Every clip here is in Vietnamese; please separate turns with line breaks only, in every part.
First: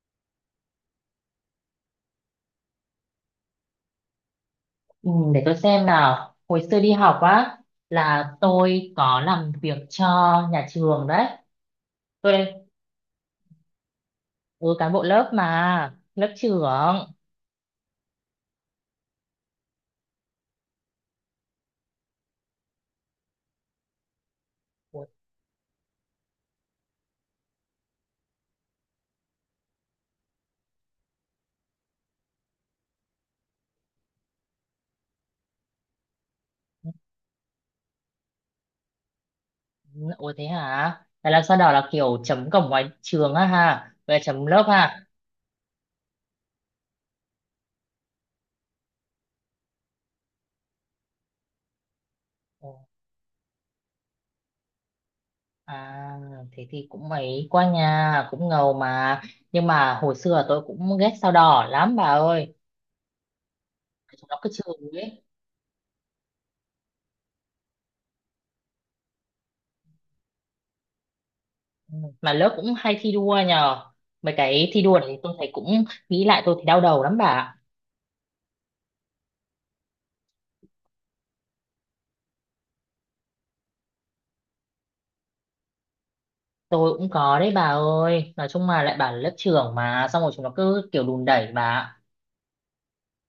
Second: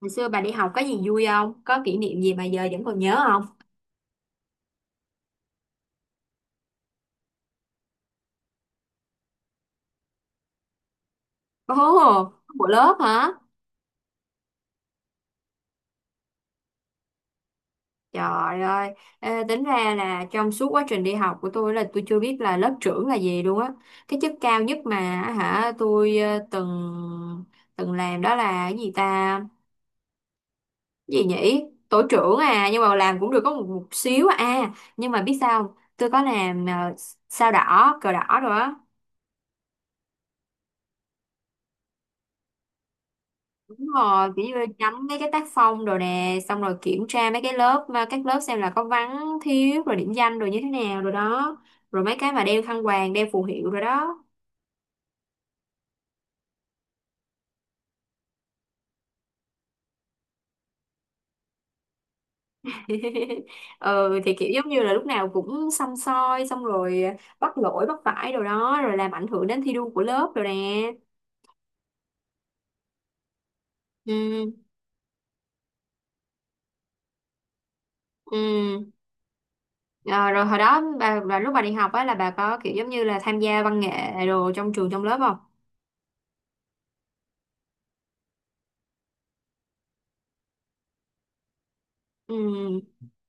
Hồi xưa bà đi học có gì vui không? Có kỷ niệm gì mà giờ vẫn còn nhớ không?
Ừ, để tôi xem nào. Hồi xưa đi học á là tôi có làm việc cho nhà trường đấy.
Ồ,
Tôi đây,
của lớp hả?
ừ, cán bộ lớp mà, lớp trưởng.
Trời ơi, ê, tính ra là trong suốt quá trình đi học của tôi là tôi chưa biết là lớp trưởng là gì luôn á. Cái chức cao nhất mà
Ủa,
tôi từng từng làm đó là cái gì ta? Cái gì nhỉ? Tổ trưởng à, nhưng mà làm cũng được có một xíu à. À, nhưng mà biết sao không? Tôi có làm sao đỏ, cờ đỏ rồi á.
ủa, thế hả? Là làm sao đó là kiểu chấm cổng ngoài trường á
Đúng
ha, về
rồi, kiểu
chấm
như
lớp
nhắm
ha.
mấy cái tác phong rồi nè, xong rồi kiểm tra mấy cái lớp, mà các lớp xem là có vắng, thiếu, rồi điểm danh rồi như thế nào rồi đó. Rồi mấy cái mà đeo
Ồ,
khăn quàng, đeo phù hiệu rồi đó.
à, thế thì cũng mấy qua nhà, cũng ngầu mà. Nhưng mà hồi xưa tôi cũng ghét sao đỏ lắm bà ơi.
Ừ,
Chúng
thì
nó
kiểu
cứ
giống như là
chửi
lúc
ấy.
nào cũng xăm soi, xong rồi bắt lỗi, bắt phải rồi đó, rồi làm ảnh hưởng đến thi đua của lớp rồi nè.
Mà lớp cũng hay thi đua nhờ, mấy
Ừ,
cái thi đua này tôi thấy cũng nghĩ lại tôi thấy đau đầu lắm bà ạ.
ừ. Ờ, rồi hồi đó, lúc bà đi học á là bà có kiểu giống như là tham gia văn nghệ đồ trong trường, trong lớp không?
Tôi cũng có đấy bà ơi, nói chung mà lại bảo là lớp trưởng mà xong rồi chúng nó cứ kiểu đùn đẩy bà ạ.
Ừ.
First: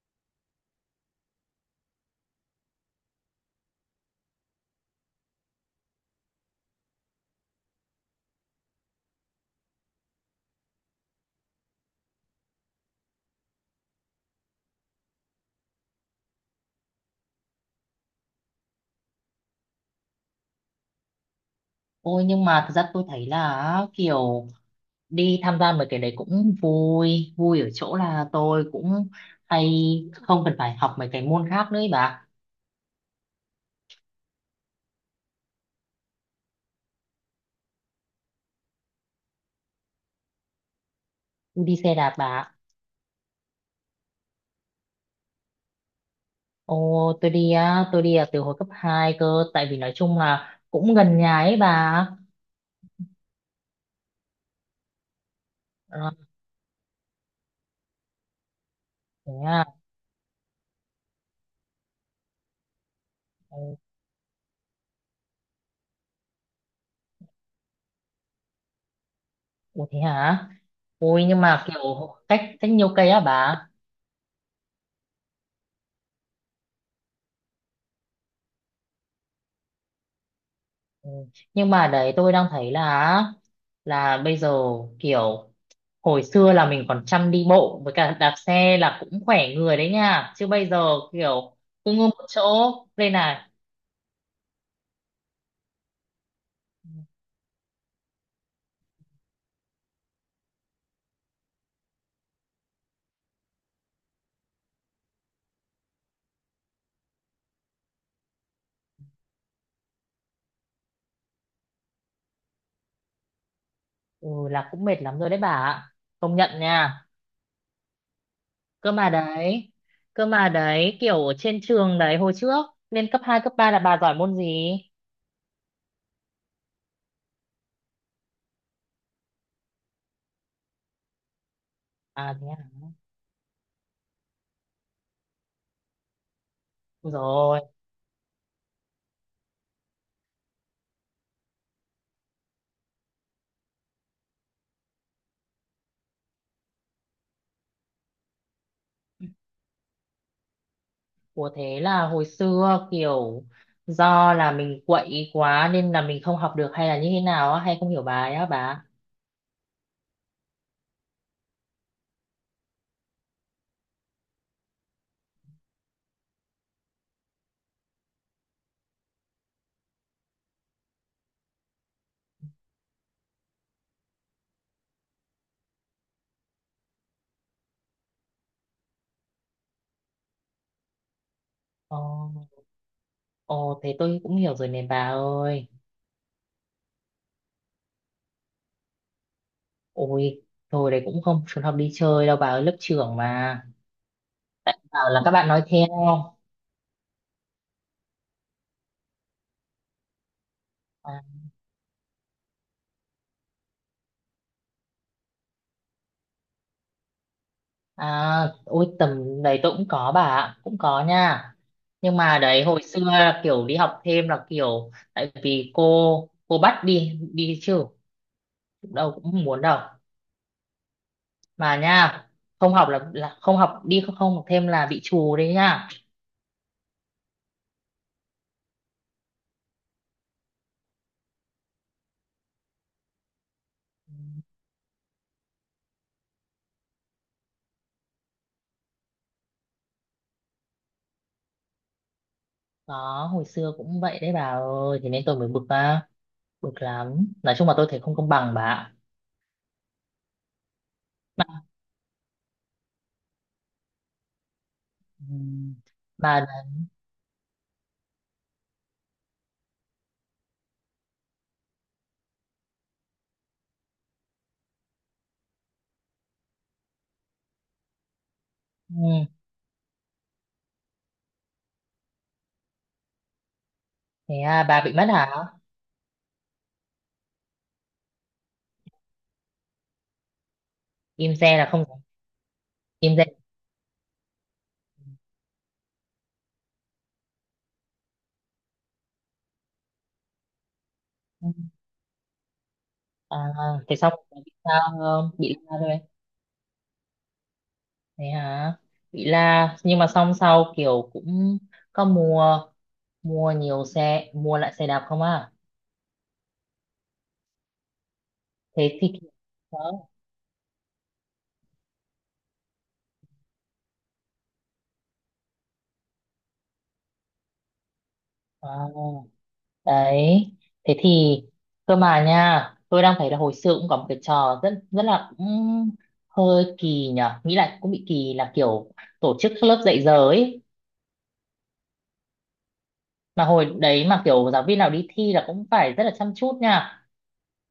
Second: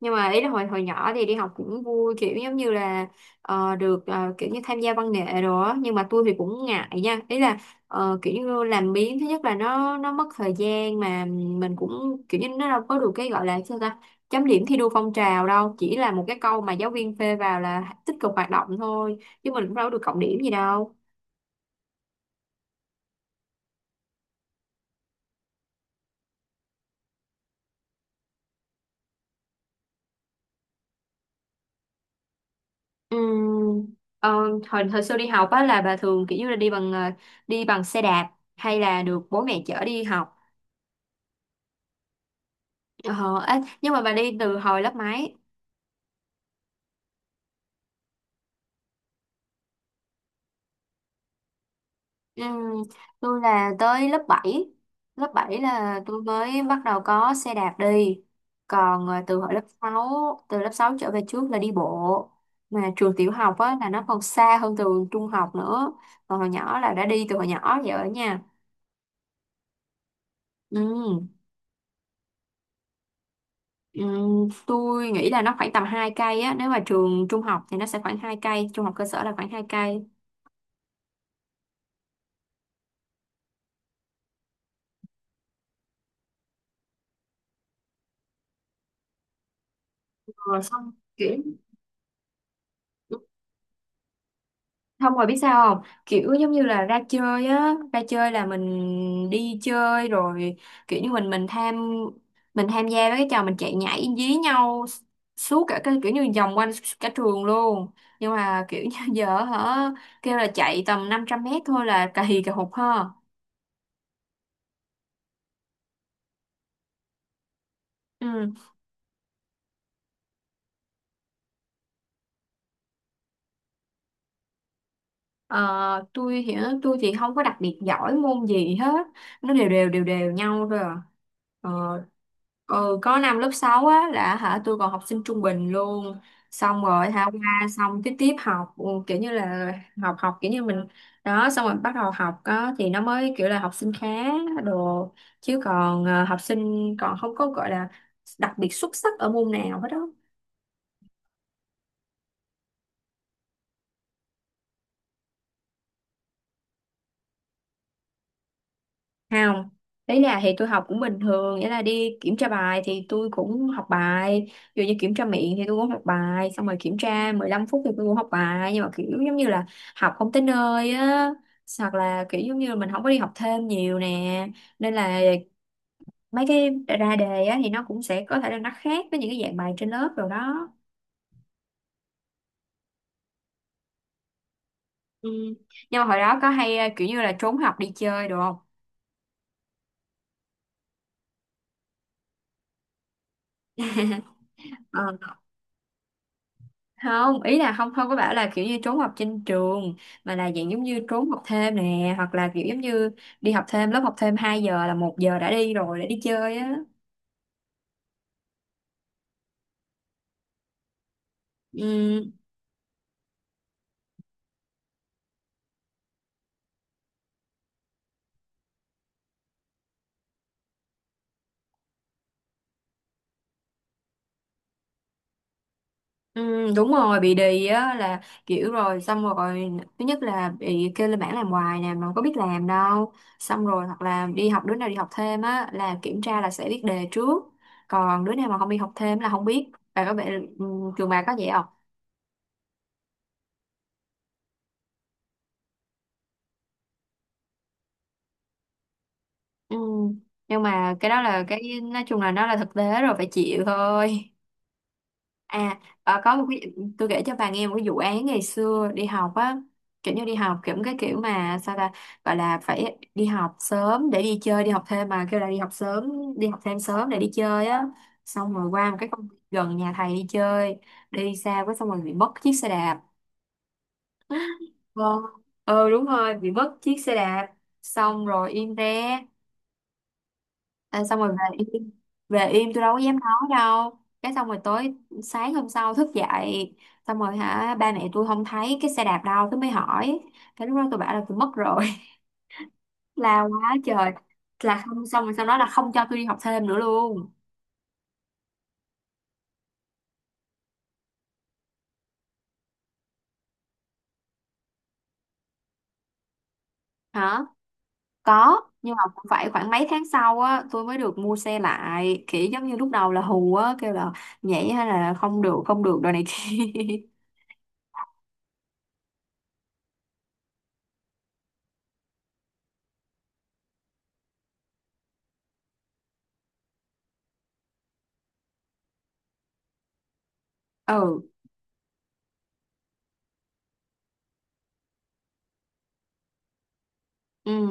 Nhưng mà ý là hồi hồi nhỏ thì đi học cũng vui, kiểu giống như là được kiểu như tham gia văn nghệ đồ á, nhưng mà tôi thì cũng ngại nha, ý là kiểu như làm biếng. Thứ nhất là nó mất thời gian, mà mình cũng kiểu như nó đâu có được cái gọi là sao ta, chấm điểm thi đua phong trào đâu, chỉ là một cái câu mà giáo viên phê vào là tích cực hoạt động thôi, chứ mình cũng đâu có được cộng điểm gì đâu.
Ôi nhưng mà thật ra tôi thấy là kiểu đi tham gia mấy cái đấy cũng vui vui ở chỗ là tôi cũng hay không cần phải học mấy cái môn khác nữa ý bà.
Ừm, ờ, hồi hồi xưa đi học á là bà thường kiểu như là đi bằng đi bằng xe đạp hay là được bố mẹ chở đi học?
Tôi đi xe đạp bà ạ.
Ờ, ê, nhưng mà bà đi từ hồi lớp mấy?
Ồ, tôi đi á, tôi đi à, từ hồi cấp 2 cơ, tại vì nói chung là cũng gần nhà ấy bà.
Ừ, tôi là tới lớp bảy. Lớp 7 là
Ờ,
tôi mới bắt đầu có xe đạp đi. Còn
thế à.
từ lớp 6 trở về trước là đi bộ. Mà trường tiểu học
Ồ,
á, là nó còn xa hơn trường trung học nữa. Còn hồi nhỏ là đã đi từ hồi nhỏ vậy ở nhà.
ủa thế hả?
Ừ,
Ôi nhưng mà kiểu cách cách nhiều cây á bà.
ừ, tôi nghĩ là nó khoảng tầm 2 cây á. Nếu mà trường trung học thì nó sẽ khoảng 2 cây. Trung học cơ sở là khoảng 2 cây.
Ừ. Nhưng mà đấy tôi đang thấy là bây giờ kiểu hồi xưa là mình còn chăm đi bộ với cả đạp xe là cũng khỏe người đấy nha. Chứ
Rồi
bây giờ
xong kiểu
kiểu cứ ngưng một chỗ đây này.
Không, rồi biết sao không? Kiểu giống như là ra chơi á, ra chơi là mình đi chơi rồi, kiểu như mình tham gia với cái trò mình chạy nhảy dí nhau suốt cả cái, kiểu như vòng quanh cả trường luôn. Nhưng mà kiểu như giờ kêu là chạy tầm 500 mét thôi là cà hì cà hụt ha.
Ừ là cũng mệt lắm rồi đấy bà ạ. Công nhận nha.
Ừ.
Cơ mà đấy. Cơ mà đấy kiểu ở trên trường đấy hồi trước lên cấp 2 cấp 3 là bà giỏi môn gì?
Ờ, tôi thì tôi thì không có đặc biệt giỏi môn gì hết, nó đều đều đều đều nhau thôi à. ờ,
À thế à.
ừ, có năm lớp 6 á là tôi còn học sinh trung bình luôn, xong rồi
Rồi.
qua xong tiếp tiếp học, kiểu như là học học kiểu như mình đó, xong rồi bắt đầu học á thì nó mới kiểu là học sinh khá đồ, chứ còn học sinh còn không có gọi là đặc biệt xuất sắc ở môn nào hết đó.
Ủa thế là hồi xưa kiểu do là mình quậy quá nên là mình không học được hay là như thế nào á hay không hiểu bài á bà?
Không, đấy là thì tôi học cũng bình thường, nghĩa là đi kiểm tra bài thì tôi cũng học bài, dù như kiểm tra miệng thì tôi cũng học bài, xong rồi kiểm tra 15 phút thì tôi cũng học bài, nhưng mà kiểu giống như là học không tới nơi á, hoặc là kiểu giống như là mình không có đi học thêm nhiều nè, nên là mấy cái ra đề á thì nó cũng sẽ có thể là nó khác với những cái dạng bài trên lớp rồi đó.
Ồ, ồ thế tôi cũng hiểu rồi này bà
Ừ.
ơi.
Nhưng mà hồi đó có hay kiểu như là trốn học đi chơi được không?
Ôi, thôi đấy cũng không trốn học đi chơi đâu bà ơi, lớp trưởng mà. Bảo
Ờ.
là các bạn nói theo.
Không, ý là không không có bảo là kiểu như trốn học trên trường, mà là dạng giống như
À,
trốn học thêm nè, hoặc là kiểu giống như đi học thêm lớp học thêm 2 giờ là 1 giờ đã đi rồi, đã đi chơi á.
à, ôi tầm đấy tôi cũng có bà ạ, cũng có nha. Nhưng
Ừ,
mà đấy hồi xưa là kiểu đi học thêm là kiểu tại vì cô bắt đi đi chứ đâu cũng không muốn đâu. Mà nha không học là không học đi không, không học thêm là bị trù đấy nha.
ừ, đúng rồi, bị đì á, là kiểu rồi xong rồi thứ nhất là bị kêu lên bảng làm hoài nè mà không có biết làm đâu, xong rồi hoặc là đi học đứa nào đi học thêm á là kiểm tra là sẽ biết đề trước, còn đứa nào mà không đi học thêm là không biết, và có vẻ ừ, trường bà có vậy.
Đó hồi xưa cũng vậy đấy bà ơi thế nên tôi mới bực á, bực lắm nói chung là tôi thấy không công bằng bà ạ.
Ừ. Nhưng mà cái đó là cái nói chung là nó là thực tế rồi phải chịu thôi.
Ừ.
À, ờ, có
Bà
một
là-
cái tôi kể cho bà nghe một cái vụ án ngày xưa đi học á, kiểu như đi học kiểu cái kiểu mà sao ta gọi là phải đi học sớm để đi chơi, đi học thêm mà kêu là đi học sớm, đi học thêm sớm để đi chơi á. Xong rồi qua một cái
ừ.
công viên gần nhà thầy đi chơi, đi xa quá xong rồi bị mất chiếc xe đạp.
Thế à, bà bị mất
Vâng.
hả?
Ừ đúng rồi, bị mất chiếc xe đạp. Xong rồi im re. À, xong rồi
Im
về
re là không
im về im tôi đâu có
im
dám
re.
nói đâu, cái xong rồi sáng hôm sau thức dậy, xong rồi ba mẹ tôi không thấy cái xe đạp đâu tôi mới hỏi, cái lúc đó tôi bảo là tôi
Ừ.
mất rồi.
À,
La quá
thế
trời.
xong bà bị sao
Là không, xong
không,
rồi sau
bị
đó là
la
không
thôi?
cho tôi đi học thêm nữa luôn.
Thế hả, bị la nhưng mà xong sau kiểu cũng có mua, mua nhiều xe mua lại xe đạp không à?
Hả, có,
Thế
nhưng mà
thì
cũng phải khoảng mấy
đó.
tháng sau á tôi mới được mua xe lại, kiểu giống như lúc đầu là hù á, kêu là nhảy hay là không được không được đồ này kia.
À, đấy thế thì cơ mà nha tôi đang thấy là hồi xưa cũng có một cái trò rất rất là cũng hơi kỳ nhở nghĩ lại cũng bị kỳ là kiểu tổ chức các lớp dạy giờ ấy,
Ừ,
mà hồi đấy mà kiểu giáo viên nào đi thi là cũng phải rất là chăm chút nha.
ừ,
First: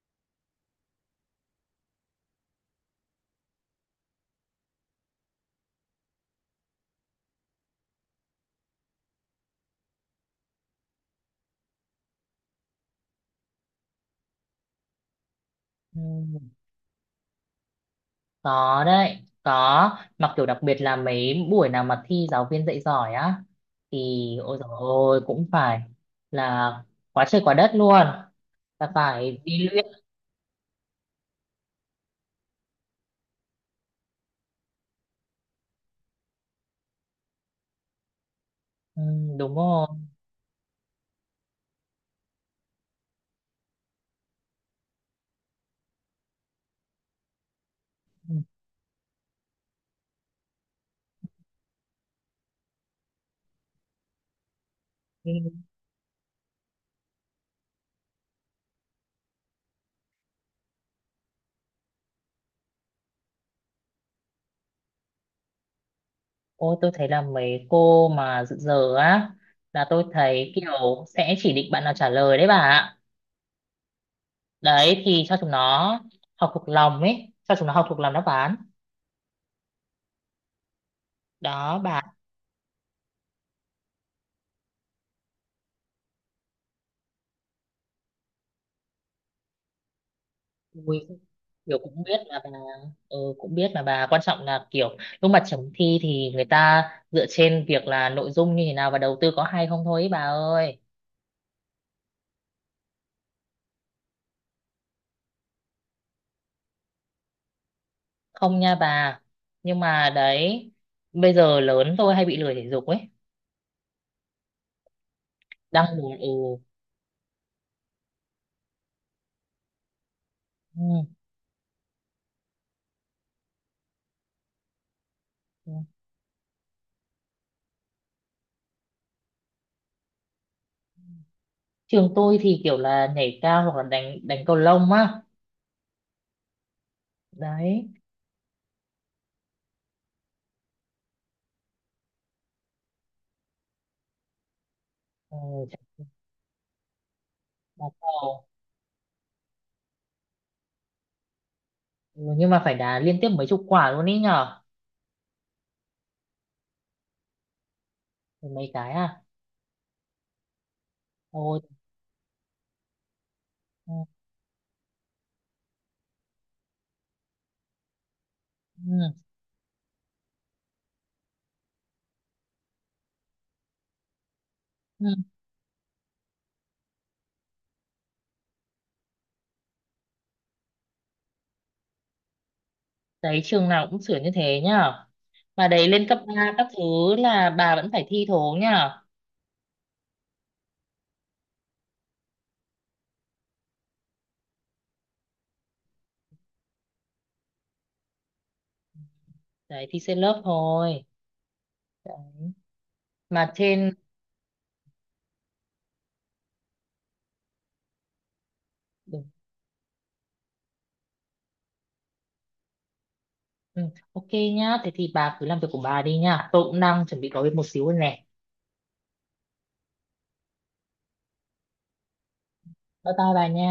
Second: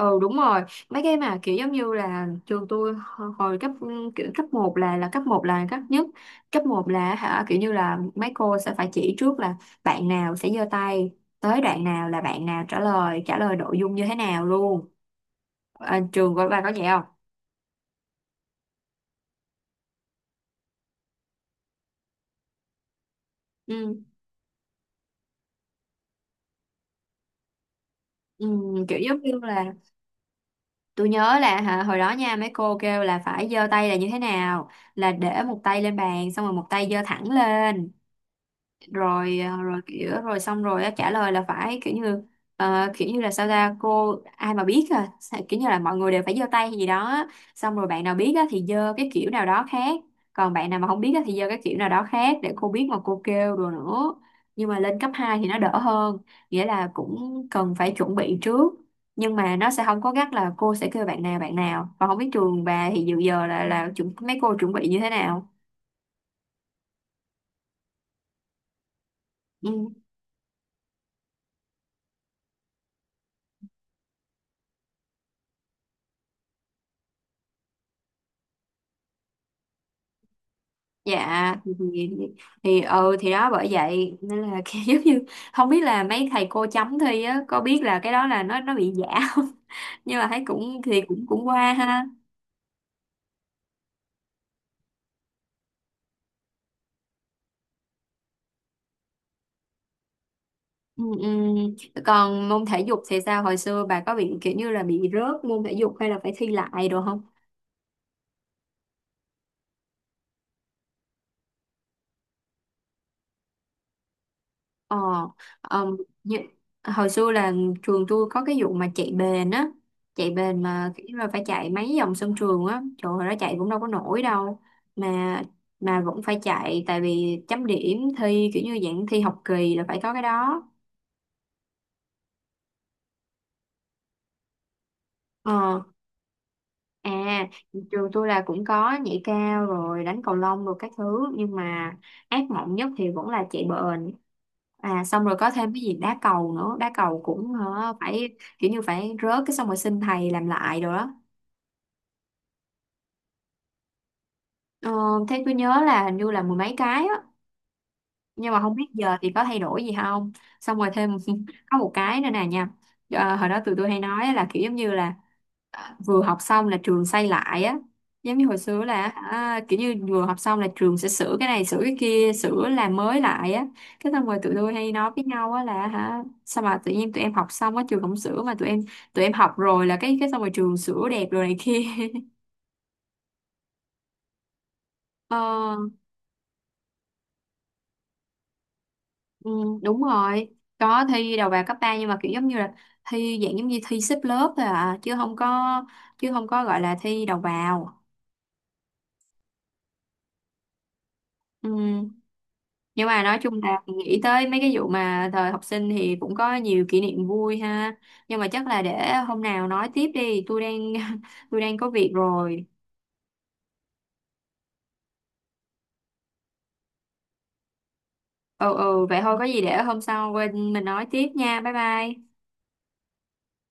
ừ, đúng rồi, mấy cái mà kiểu giống như là trường tôi hồi cấp, kiểu cấp một là cấp một là cấp nhất, cấp một là kiểu như là mấy cô sẽ phải chỉ trước là bạn nào sẽ giơ tay, tới đoạn nào là bạn nào trả lời nội dung như thế nào luôn. À,
Ừ,
trường của bà có vậy không?
có đấy, có mà kiểu đặc biệt là mấy buổi nào mà thi giáo viên dạy giỏi á thì
Ừ,
ôi dồi ôi cũng phải là quá trời quá đất luôn,
ừ,
là
kiểu giống như
phải đi
là
luyện.
tôi nhớ là hồi đó nha mấy cô kêu là phải giơ tay là như thế nào, là để một tay lên bàn xong rồi một tay giơ thẳng lên,
Ừ,
rồi
đúng
ờ, rồi
rồi.
kiểu rồi xong rồi á, trả lời là phải kiểu như kiểu như là sao ta, cô ai mà biết, à kiểu như là mọi người đều phải giơ tay hay gì đó á, xong rồi bạn nào biết á thì giơ cái kiểu nào đó khác, còn bạn nào mà không biết á thì giơ cái kiểu nào đó khác để cô biết mà cô kêu rồi nữa. Nhưng mà lên cấp
Ừ.
hai thì nó đỡ hơn, nghĩa là cũng cần phải chuẩn bị trước, nhưng mà nó sẽ không có gắt là cô sẽ kêu bạn nào và không biết. Trường bà thì dự giờ là chuẩn, mấy cô chuẩn bị như thế nào?
Ôi tôi thấy là mấy cô mà dự giờ á là
Ừ.
tôi thấy kiểu sẽ chỉ định bạn nào trả lời đấy bà ạ. Đấy thì cho chúng nó học thuộc lòng ấy, cho chúng nó học thuộc lòng đáp án.
dạ thì
Đó bà.
thì, thì ừ thì đó bởi vậy nên là kiểu giống như không biết là mấy thầy cô chấm thi á có biết là cái đó là nó bị giả không, nhưng mà thấy cũng thì
Ui,
cũng cũng qua
kiểu cũng
ha.
biết mà bà. Ừ, cũng biết mà bà, quan trọng là kiểu lúc mà chấm thi thì người ta dựa trên việc là nội dung như thế nào và đầu tư có hay không thôi ấy, bà ơi.
Ừ, ừ. Còn môn thể dục thì sao, hồi xưa bà có bị kiểu như là bị rớt môn thể dục hay là phải thi lại đồ không?
Không nha bà. Nhưng mà đấy bây giờ lớn tôi hay bị lười thể dục ấy,
Ờ,
đang
um,
buồn. Ừ.
như, hồi xưa là trường tôi có cái vụ mà chạy bền á, chạy bền
Ừ.
mà kiểu là phải chạy mấy vòng sân trường á, trời ơi, nó chạy cũng đâu có nổi đâu, mà
Ừ.
vẫn phải chạy tại vì chấm điểm thi kiểu như dạng thi học kỳ là phải có cái đó.
Trường tôi thì kiểu là nhảy cao hoặc là đánh đánh cầu lông á.
Ờ, à,
Đấy,
trường tôi là cũng có nhảy cao rồi đánh cầu lông rồi các thứ, nhưng mà ác mộng nhất thì vẫn là chạy bền. Xong rồi
ừ,
có thêm cái gì
chạy,
đá cầu nữa, đá cầu cũng
đá
hả, phải
cầu.
kiểu như phải rớt cái xong rồi xin thầy làm lại rồi đó.
Ừ, nhưng mà phải đá liên tiếp mấy chục quả luôn ý nhở.
ờ, thế tôi nhớ là hình như là mười mấy cái á,
Ừ,
nhưng mà
mấy
không biết
cái
giờ
à.
thì có thay đổi gì không. Xong rồi thêm
Ôi.
có một cái nữa nè nha, hồi đó tụi tôi
Ừ,
hay nói là kiểu giống như là vừa học xong là trường xây lại á, giống như hồi xưa là
ừ,
kiểu như vừa học xong là trường sẽ sửa cái này sửa cái kia sửa làm mới lại á, cái xong rồi tụi tôi hay nói
ừ.
với nhau á là sao mà tự nhiên tụi em học xong á trường không sửa, mà tụi em học rồi là cái xong rồi trường sửa đẹp rồi này kia.
Đấy trường nào cũng sửa như thế nhở.
Ờ,
Mà đấy lên cấp 3 các thứ là bà vẫn phải thi thố nhở.
ừ, đúng rồi, có thi đầu vào cấp 3 nhưng mà kiểu giống như là thi dạng giống như thi xếp lớp thôi à, chứ không có gọi là thi đầu vào.
Đấy thi trên lớp thôi
Ừ.
đấy.
Nhưng mà nói
Mà
chung là
trên,
nghĩ tới mấy cái vụ mà thời học sinh thì cũng có nhiều kỷ niệm vui ha. Nhưng mà chắc là để
ừ,
hôm nào nói tiếp đi, tôi đang tôi đang có việc rồi.
ừ, ok nhá thế thì bà cứ làm việc của bà đi nhá, tôi cũng đang chuẩn bị có việc một xíu rồi nè.
Ừ, ừ, vậy thôi có gì để hôm sau quên mình nói tiếp nha. Bye bye.
Bye bye bà nha.